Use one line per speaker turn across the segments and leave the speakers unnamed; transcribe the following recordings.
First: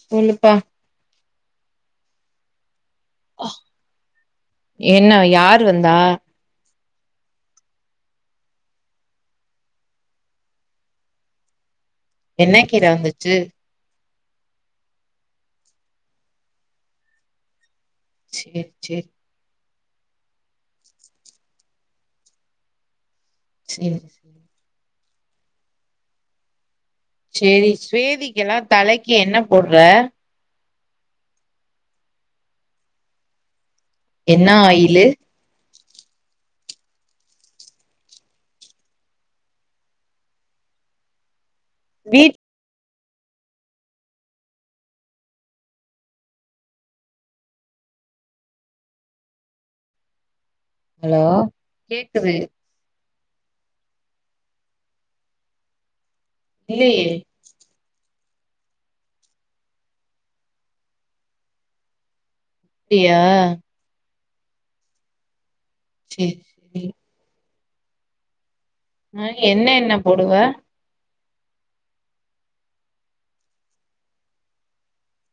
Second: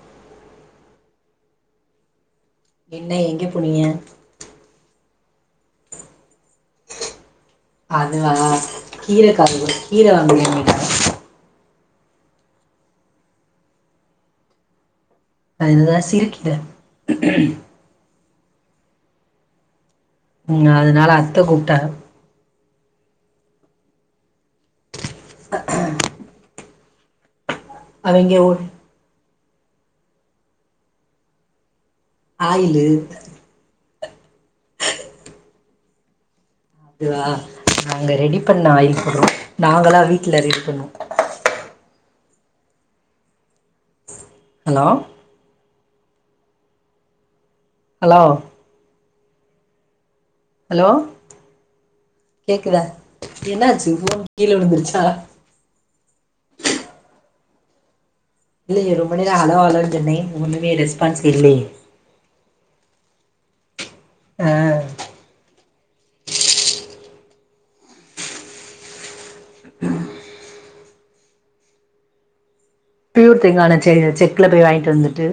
சொல்லுப்பா
என்ன எங்க போனிய
யாரு வந்தா
அதுவா கீர காரு கீர வாங்குவே அவுங்கிட்ட
என்ன கீர வந்துச்சு
அதுதா சிறுக்கீர
சேரி சேரி
ம் அதனால அத்த கூப்டாக
சேரி சேரி
ஹஹ
சேரி ஸ்வேதிக் எல்லா தலைக்கு என்ன போட்ற
ஆயிலு [inaudible]
என்னா ஆயிலு
இதுவா நாங்க ரெடி பண்ண ஆயில் போட்றோ நாங்களா வீட்ல ரெடி பண்ணுவோ
வீட்
ஹலோ ஹலோ ஹலோ
கேக்குது
கேக்குத என்னா ஆச்சு ஃபோன் கீழ விழுந்துருச்சா
இல்லயே
இல்லயே ரொம்ப நேரொ அலோ அலோன் சொன்னே ஒண்ணுமே ரெஸ்பான்ஸ் இல்லயே
ப்டியா
ஆ
சே [inaudible] ஆ என்ன எண்ண போடுவ
ப்யூர் தேங்காண சே செக்ல போய் வாய்ன்ட்டு வந்துட்டு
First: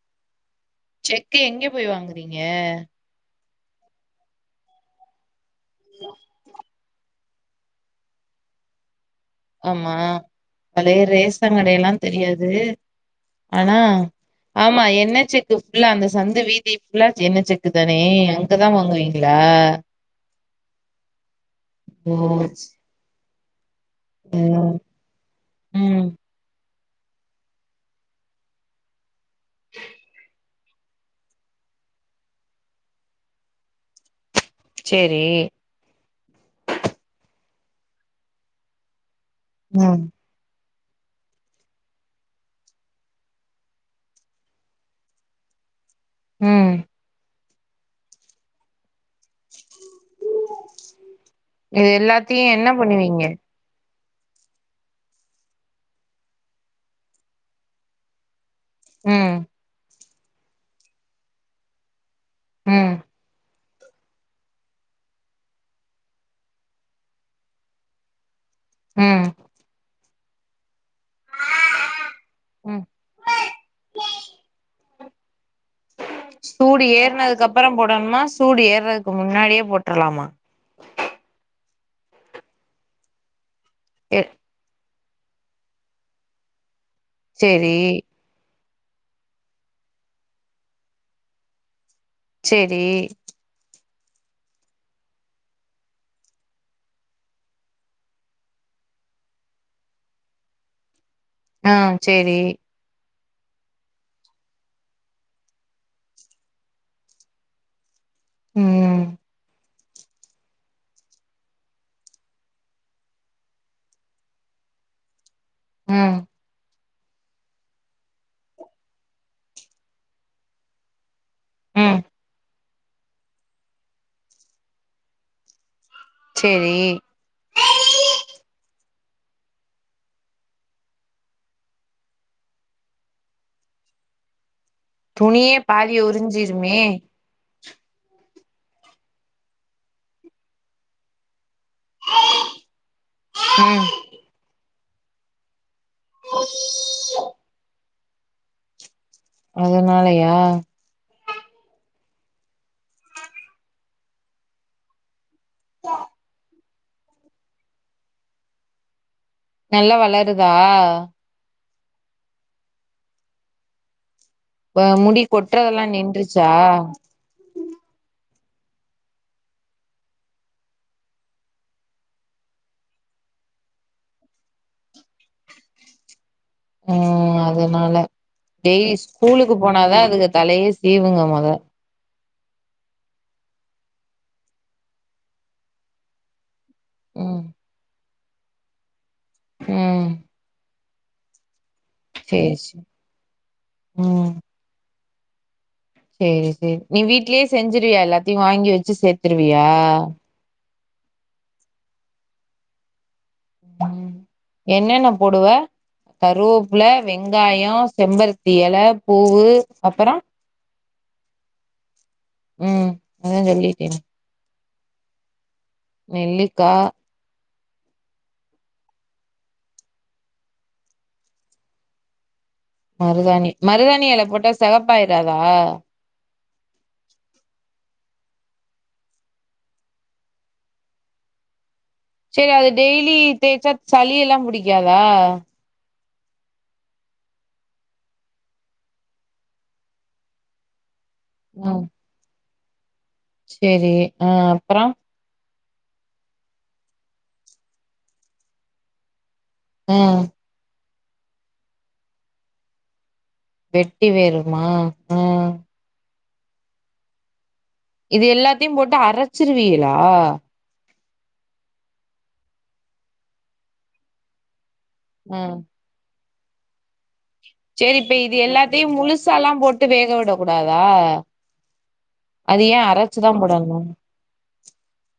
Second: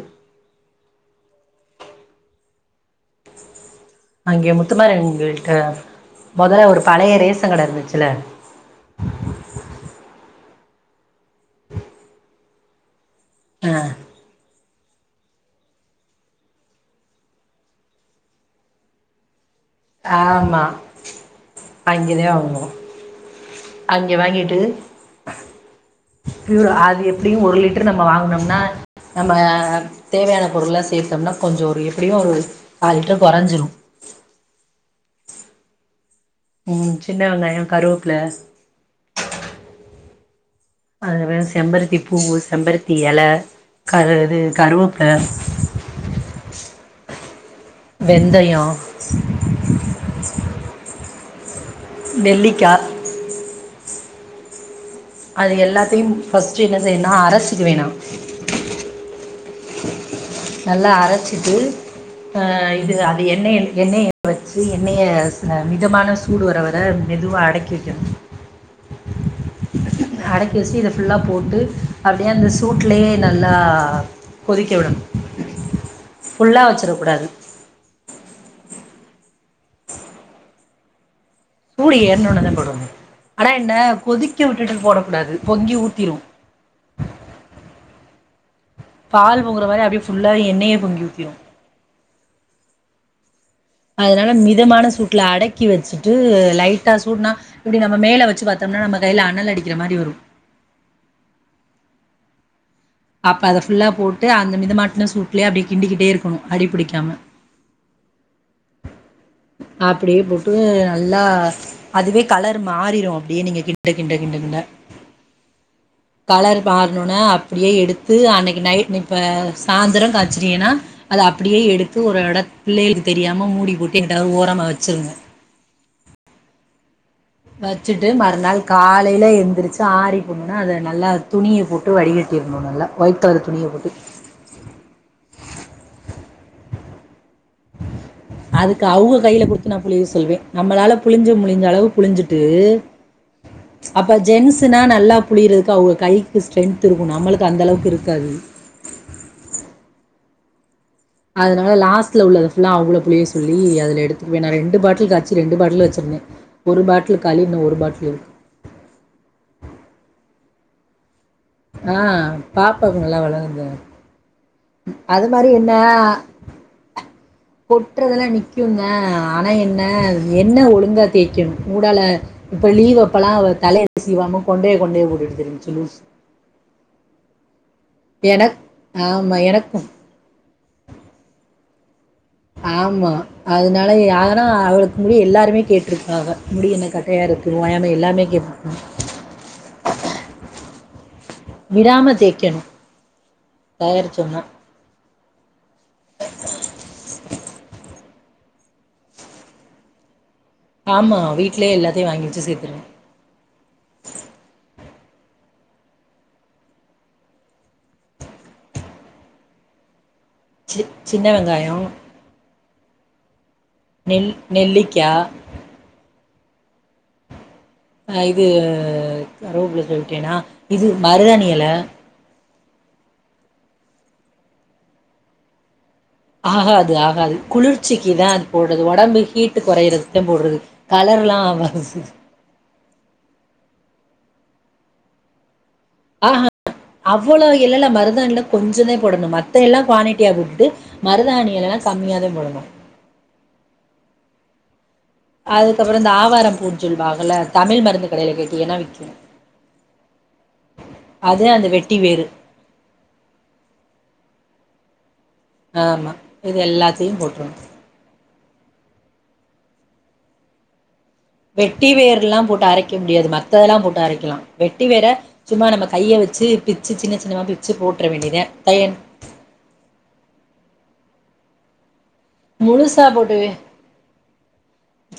செக்க எங்க போய் வாங்குறீங்க
அங்க முத்து மாரியன் கோயில்ட்ட மொதல்ல ஒரு பழைய ரேஸ் ஷங் கட இருந்துச்சுல
ஆமா பழைய ரேசன் கடயெல்லா தெரியாது
ஆ
ஆனா ஆமா எண்ண செக்கு ஃபுல்லா அந்த சந்து வீதி ஃபுல்லா ச எண்ண செக்கு தானே அங்க தா வாங்குவீங்களா
ஆமா அங்கெதா
ஓ
வாங்குவோ அங்கெ வாங்கிட்டு
ம் ம்
ப்யூர் ஆ எப்டியு ஒரு லிட்டர் நம்ம வாங்குனோம்னா நம்ம தேவையான பொருள்லா சேத்தம்னா கொஞ்சொ ஒரு எப்டியு ஒரு காலிட்டர் கொறஞ்சிரு
செரி
ம் சின்ன வெங்காயொ கருவப்புல
ம்
அதுல வேற செம்பருத்தி பூவு செம்பருத்தி எல கரு அது கருவப்புல
ம்
வெந்தயொ
இது எல்லாத்தையு என்ன
நெல்லிக்கா
பண்ணுவீங்க
அது எல்லாத்தையு ஃபஸ்ட்டு என்ன செய்யணுனா அரச்சுக்குவே நா
ம்
நல்லா அரச்சிட்டு ஆ
ம்
இது அது எண்ணெய எண்ணெய வச்சு எண்ணெய ச மிதமான சூடு வர வர மெதுவா அடக்கி வெக்கெணு
ம்
அடக்கி வச்ட்டு இத ஃபுல்லா போட்டு அப்டியே அந்த
ம்
சூட்லயே நல்லா கொதிக்க விடணு
சூடு ஏற்னதுக்கப்பறொ போடணுமா சூடு ஏற்ர க்கு முன்னாடியே போட்ருலாமா
சூடு ஏறுன ஒடன தா போடணு ஆனா என்ன
எ
கொதிக்க விட்டுட்டு போட கூடாது பொங்கி ஊத்திரும்
சேரி
பால் பொங்கற மாரி அப்டி ஃபுல்லா எண்ணெயே பொங்கி ஊத்திரும்
சேரி
அதனால மிதமான சூட்ல அடக்கி வச்சுட்டு லைட்டா சூட்னா இப்டி நம்ம மேல வச்சு பாத்தோம் ன்னா நம்ம கைல அணல் அடிக்கற மாரி வரும்
ஆ சேரி
அப்ப அத ஃபுல்லா போட்டு அந்த மிதமாட்டுன சூட்லயே அப்டி கிண்டிக்கிட்டே இருக்கணும் அடிபிடிக்காம
உம்
அப்டியே போட்டு நல்லா அதுவே கலர் மாறிரும் அப்டியே நீங்க கிண்ட கிண்ட கிண்ட கிண்ட
ம்
கலர் மாரு இன்னொன்னு அப்டியே எடுத்து அன்னைக்கு நைட் இப்ப சாந்திரம் காய்ச்சிரீங்கன்னா அது அப்டியே எடுத் த்து
ம்
ஒரு எடத் பிள்ளைகளுக்கு தெரியாம மூடி போட்டு எங்குட்டாவது ஓரமா வச்சிருங்க
செரி
வச்சுட்டு மறுநாள் காலைல எழுந்திரிச்சு ஆரி போனோன அத நல்லா துணிய போட்டு வடிகட் ட்டிரனும் நல்லா வைட் கலர் துணிய போட்டு
துணியே பாதிய உறிஞ்சிருமே
அதுக் அவ்ங்க கைல குடுத்து நா புளிய சொல்வேன் நம்மால புளிஞ்சு பிளிஞ்ச அளவு புளிஞ்சுட்டு
ம்
அப்ப ஜென்ஸ்னா நல்லா புளியுரு அவ்ங்க கைக்கு ஸ்ட்ரென்த் ருக்கும் நம்மளுக் அந்த அளவுக் ருக்காது
அதனாலயா
அதனால லாஸ்ட்ல உள்ளத புல்லா அவுகள புளிய சொல்லி அதுல எடுத்துக்வேன் நா ரெண்டு பாட்டில் காச் ரெண்டு பாட்டில் வெச்ருந்தேன் ஒரு பாட்டில் காலி இன்னோ ஒரு பாட்டில் இருக்கு
நல்லா வளருதா
ஆ பாப்பாக் நல்லா வளருது
அ முடி
அது மாரி என்ன
கொட்றதெல்லா
அ
நின்றுச்சா
கொட்றதெல்லா நிக் பியுங்க ஆனா என்ன எண்ண ஒலுங்கா தேய்க்கேன் ஹூடால இப்போ லீவ் அப்பலா தலயே சீவாம கொண்டய கொண்டய போட்டு திரிஞ்ச் லூஸு
அ அதனால டெய்லி
ஆமா
ஸ்கூலுக்கு
எனக்கும்.
போனாதான் இதுக தலய சீவுங்க மொத
ஆம்மா அதனால யானா அவளுக் முடி எல்லாருமே கேட்ருக்காக முடி என்ன கட்டயா
ம்
ருக்கு ஓயாம எல்லாமே கேப்
ம்
விடாம
சேரி
தேய்கெணு
சேரி
தயாரிச்சோம்னா
செரி செரி நீ வீட்லே செஞ்சிருவியா எல்லாத்யு வாங்கி வச்சி சேத்ருவியா
ஆமா வீட்லே எல்லாத்யு வாங்கி வச்சி சேத்ருவ
ம் என்னென்ன போடுவ கருவோப்ல வெங்காயும் செம்பருத்தி எல பூவு அப்பரோ
சி சின்ன வெங்காயு
ம் அதான் சொல்லி
நெல் நெல்லிக்கா
நெல்லிக்கா
ஆ இது கருவோப்ல சொல்ட்டேன்னா இது மருதாணி எல
மருதாணி மருதாணி எல போட்டா செகப்பாய்றாதா
ஹகாது ஆகாது குளிர்ச்சிக்கி தான் அது போட்றது ஒடம்பு ஹீட்டு கொறையருதுக் தான் போடுறது கல பில்லாம் ஆவாது
செரி அது டெய்லி தேய்ச்சா சளி எல்லாம் புடிக்காதா
ஆ ஹ அவ்ளோ எலல மருதாண்ல கொஞ்ஜோத போடணோ மத்த எல்லா கோண்டிட்டியா போட்டுட்டு மருதாணி எலலா கம்மியா தான் போடணோ
செரி அ அப்ரோம்
அதுக்கப்ரோ இந்த ஆவாரம் பூ சொல்வாங்கல தமிழ் மருந்து கடயில கேட்டீங்ன்னா விக்கும்
ஹ
அது அந்த வெட்டி வேரு
வெட்டி வேருமா ஆ
ஆமா இது எல்லாத்யும் போட்டுர்னோ
இது எல்லாத்யும் போட்டு அரச்சிருவீகலா
வெட்டி வேர் லாம் போட்டு அரைக்க முடியாது மத்ததெல்லாம் போட்டு அரைக்கலா வெட்டி வேர
ஆ
சும்மா நம்ம கைய வெச்சி பிச்சி சின்ன சின்
சரி இப்ப இது எல்லாத்யு முழுசா லாம் போட்டு வேக விடக் கூடாதா அது ஏ
முழுசா
அரச்சுதா
போட்டு
போடணு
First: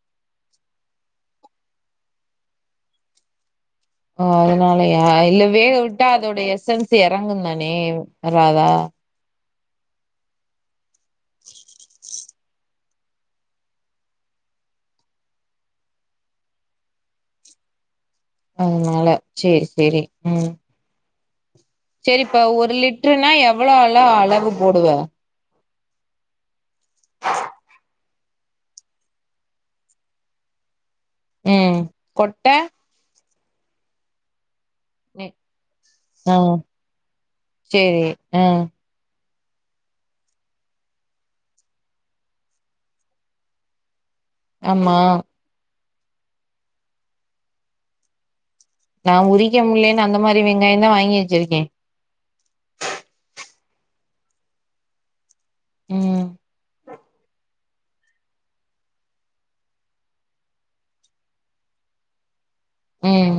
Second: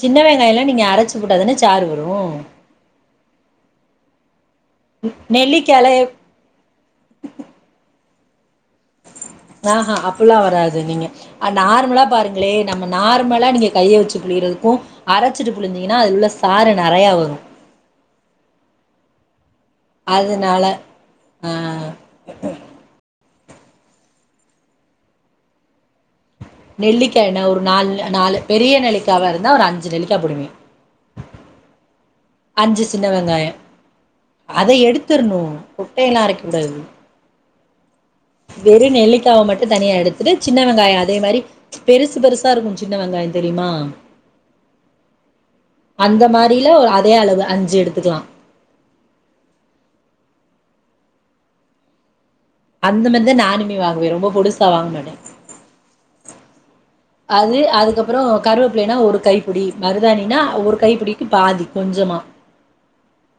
சின்ன வெங்காயலாம் நீங்க அர ச்சு போட்டா தானே சாரு வரும்
ஓ அதனாலயா இல்ல வேக
நெல்லிக்கால
விட்டா அதோட எஸஎன்ஸ் எறங்கு தானே ஏராதா
ஆ ஹ அப்பில்லா வராது நீங்க நார்மலா பாருங் லே நம்ம நார்மலா நீங்க கைய வெச்சி பிளிறதுக்கும் அரச்சிட்டு புழிஞ்சிங்கன்னா அது உள்ள சாரு நெறைய வரும்
அதனால சரி சரி உம்
அதனால ஆ
சரிப்பா ஒரு லிடிட்ருனா எவ்வளோ அளோ அளவு போடுவ
நெல்லிக்காய் என்ன ஒரு நாலு நாலு பெரிய நெல்லிக்காய் இருந்தா ஒரு அஞ்சு நெல்லிக்காய் போடுவே
ம் கொட்ட
அதை
நெ
எடுத்திரணும் கொட்டையெல்லாம் அரைக்க கூடாது
செரி
வெறும் நெல்லிக் காவ மட்டும் தனியா எடுத்துட்டு சின்ன வெங்காயம் அதே மாதிரி பெருசு பெருசா இருக்கும் சின்ன வெங்காயம் தெரியுமா
ஆமா
அந்த மாதிரில ஒ அதே அளவு அஞ்சு எடுத்துக்கலாம்
நான் உரிக்க முலேன்னு அந்த மாதிரி வெங்காயந்தேன் வாங்கி வச்சிருக்கேன்
அந்த மாதி தான் நானுமே வாங்குவேன் ரொம்ப போடுச வாங்க மாட்டேன்
ம்
அது அதுக்கப்புறோம் கருவேப்பிள்ளைன்னா ஒரு கைப்படி மருதாணினா ஒரு கைப்படிக்கு பாதி கொஞ்சம் ஆமா
உம்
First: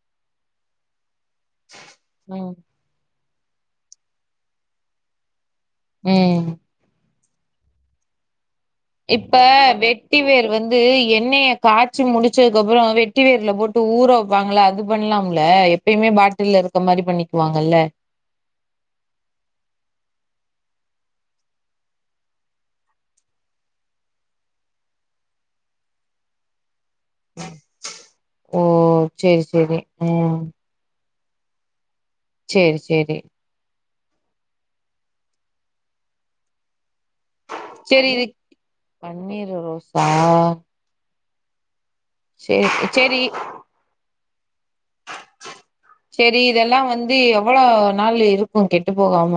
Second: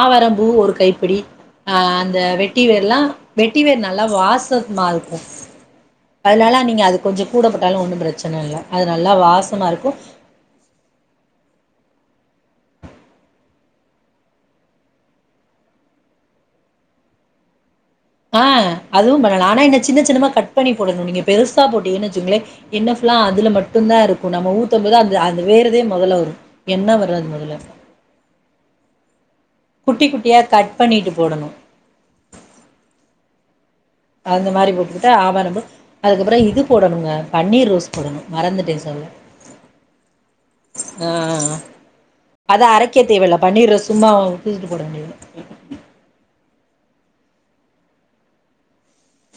ஆவரம்பூ ஒரு கைப்பிடி ஆஹ் அந்த
ம்
வெட்டி வேர்ல்லா வெட்டி வேர் நல்லா வாசமா இருக்கும்
ம்
அதனால நீங்க அதுக் கொஞ்சம் கூட போட்டாலும் ஒன்றும் பிரச்சனை இல்ல அது நல்லா
இப்ப
வாசமா இருக்கு
வெட்டி வேர் வந்து எண்ணனெய காச் சி முடிச்சதுக்கப்புறம் வெட்டி வேர்ல போட்டு ஊற வைப்பாங்கள அது பண்ணலாம்ல எப்பயுமே பாட்டில்ல இருக்க மாரி பண்ணிக்குவாங்கல்ல
ஆஹ் அதுவும் பண்ணலாம் ஆனா என் சின்ன சின்னமா கட் பண்ணி போடணும் நீங்க பெருசா போட்டீங்கனு வச்சுங்களே என்ன அதுல மட்டும்தான் இருக்கும் நம்ம ஊத்தும் போது அந்த அந்த வேறு முதல்ல வரும் எண்ண வராது முதல்ல
ஓ சேரி சேரி
குட்டி குட்டியா கட் பண்ணிட்டு போடணும்
செரி செரி
அந்த மாரி போட்டுக்கட்டு ஆவாரம்பூ அதுக்கப்புறம் இது போடணும் பன்னீர் ரோஸ்
சேரி
போடணும்
இது
மறந்துட்டே சொல்ல
பன்னீர் ரோஸா
ஆஹ்
சேரி
அதான் அரைக்க
சேரி
தேவல்ல பன்னீர் ரோஸ் சும்மா கில்லிட்டு போட வேண்டிதா
சரி இதெல்லாம் வந்து எவ்ளோ நாள் இருக்கும் கெட்டு போகாம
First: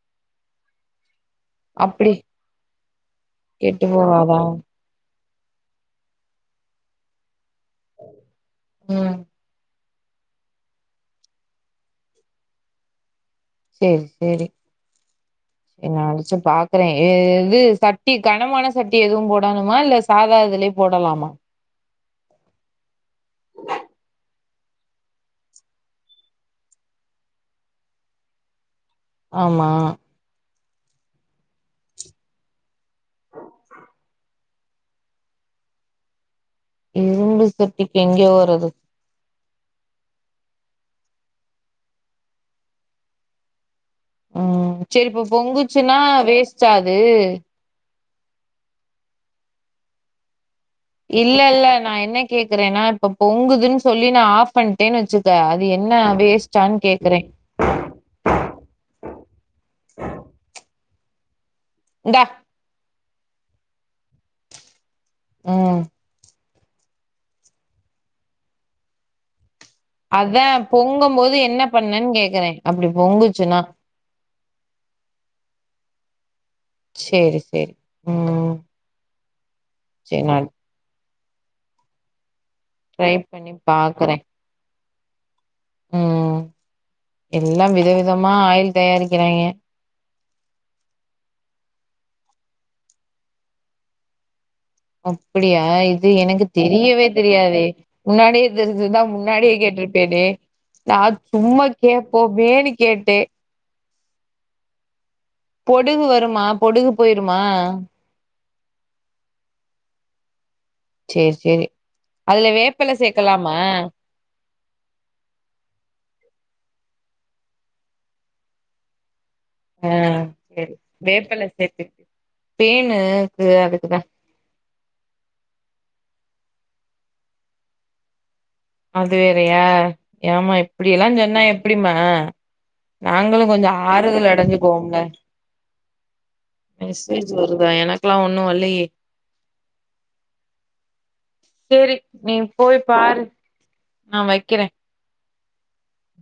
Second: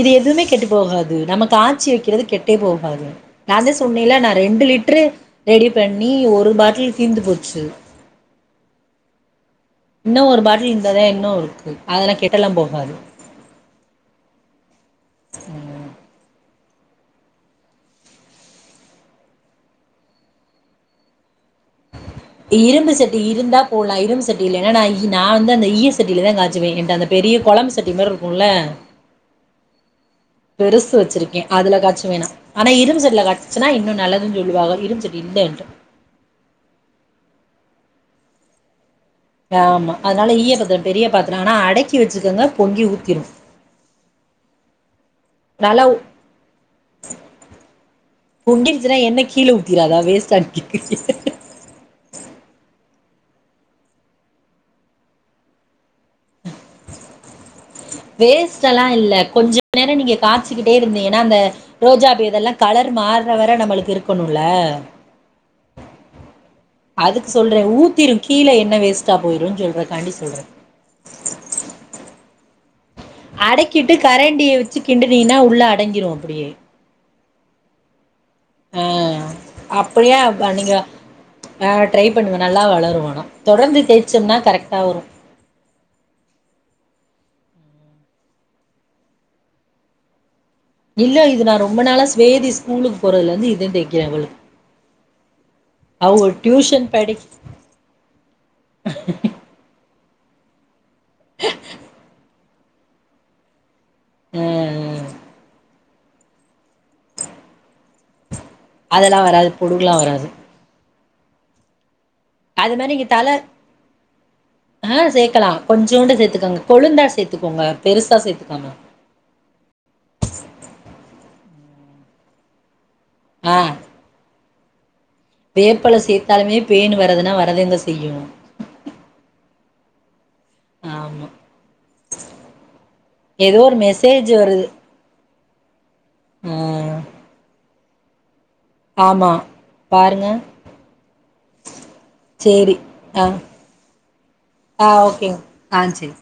இது எதுவுமே கெட்டு போகாது நமக்கு காச்சி
அப்டி
வைக்கிறது கெட்டே போகாது நான்தான்
கெட்டு
சொன்னேல
போகாதா
நான் ரெண்டு லிட்டரு ரெடி பண்ணி ஒரு பாட்டில் தீர்ந்து போச்சு
உம்
இன்னும் ஒரு பாட்டில் இருந்தாதே இன்னும் இருக்கு அதெல்லாம் கேட்ட எல்லாம் போகாது
சரி சரி இங்க அரச்சு பாக் கறேன் இது சட்டி கனமான சட்டி எதுவும் போடணுமா இல்ல சாதா இதுலயே போடலாமா
இரும்பு சட்டி இருந்தா போலாம் இரும்பு சட்டி இல்லனா நான் வந்து அந்த ஈய சட்டியிலதான் காச்சுவேன் ஏன்ட பெரிய கொழம்பு சட்டி மாதிரி இருக்கும்ல
ஆமா
பெருசு வச்சிருக்கே அதுல காட்சுவே நா ஆனா இரும் சட்டில காச்சுன்னா இன்னு நல்லதுன் சொல் வாக இரும்சட்டி இல்ல என்ட்ட
ம் இரும்பு சட்டிக்கு எங்கெவோறது
ஆமா அதுனால ஈய பாத்திர பெரிய பாத்திர ஆனா அடக்கி வச்சுக்கங்க பொங்கி ஊத்திரு
ம் செரிப்ப
நல்லா
பொங்குச்சுன்னா வேஸ்டா அது
பொங்கிடுச்சுன்னா எண்ணெ கீழ ஊத்திராதா வேஸ்ட்டா நிக்கி
இல்ல இல்ல நா என்ன கேக்குறேன்னா இப்ப பொங்குதுன் சொல்லி நா ஆஃப் பண்ட்டேன்னு வச்சுக்க அது என்ன வேஸ்ட்டான் கேக்குறே
வேஸ்ட்டெல்லா இல்ல கொஞ்ச நேர நீங்க காச்சிக்கிட்டே இருந்தீங்கனா அந்த
இந்தா
ரோஜாபி இதெல்லா கலர் மாறுறவர நம்மளுக்கு இருக்கணுல
ம்
அதுக்கு சொல்றே ஊத்திரு கீழ எண்ணெ வேஸ்ட்டா போயிருன் சொல்
அதா பொங்கம்போது என்ன பண்ணன் கேக்குறே அப்டி பொங்குச்சுனா
ண்டிய வச்சு கிண்டுனீனா உள்ள அடங்கிரு அப்டியே
சேரி சேரி ம்
அ அப்புடியா
சரி நா
அப்ப நீங்க ஆ ட்ரை பண்ணுவே நல்லா வளரு
ட்ரை
ஆனா
பண்ணி
தொடர்ந்து
பாக்குறே
தேய்ச்சம்னா கரெக்டா வரு
ம் எல்லாம் விதவிதமா ஆயில் தயாரிக்கிறாங்கெ
இல்ல இது நா ரொம்ப நாளா ஸ்வேதி ஸ்கூலுக்கு போறதுல இருந்து இதே தேக்கிறே அவளுக்கு
அப்பிடியா இது
அவ
எனக்கு
டியூஷன்
தெரியவே
படி
தெரியாதே முன்னாடியே தெரிஞ்சிருந்த முன்னாடியே கேட்டிருப் பேனே நா சும்மா கேட்போமேன்னு கேட்டே
ம் ம்
பொடுகு வருமா பொடுகு போயிருமா
அதெல்லா வராது பொடுகுலா வராது
சேர் சேரி அதுல
அது மாரி
வேப்பில
நீங்க தல
சேக்கலாமா
ஆ சேக்கலா கொஞ்சோண்டு சேத்துக்கங்க கொழுந்தா சேத்துக்கோங்க பெருசா சேத்துக்காம
ஆ செரி வேப்பல சேத்துக் தேன் க்கு
ஆ
அதுக்குதா
வேப்பல சேத்தாலுமே பேனு வரதுனா வரதாங்க செய்யு
அது வேறையா ஏமா இப்டியெல்லா
ஆமா
சொன்னா எப்டிம்மா நாங்களு
ஏதோ
கொஞ்ச
ஒரு
ஆறுதல்
மெசேஜ் வருது
அடஞ்சுக்கோம்ல
ஆ
மெசேஜ் வருதா எனக்குலா ஒன்னு வல்
ஆமா பாருங்க
சரி நீ
சேரி
போய் பாரு
அ
நான் வைக்கிறேன்
ஆ ஓகேங் ஆ சேரி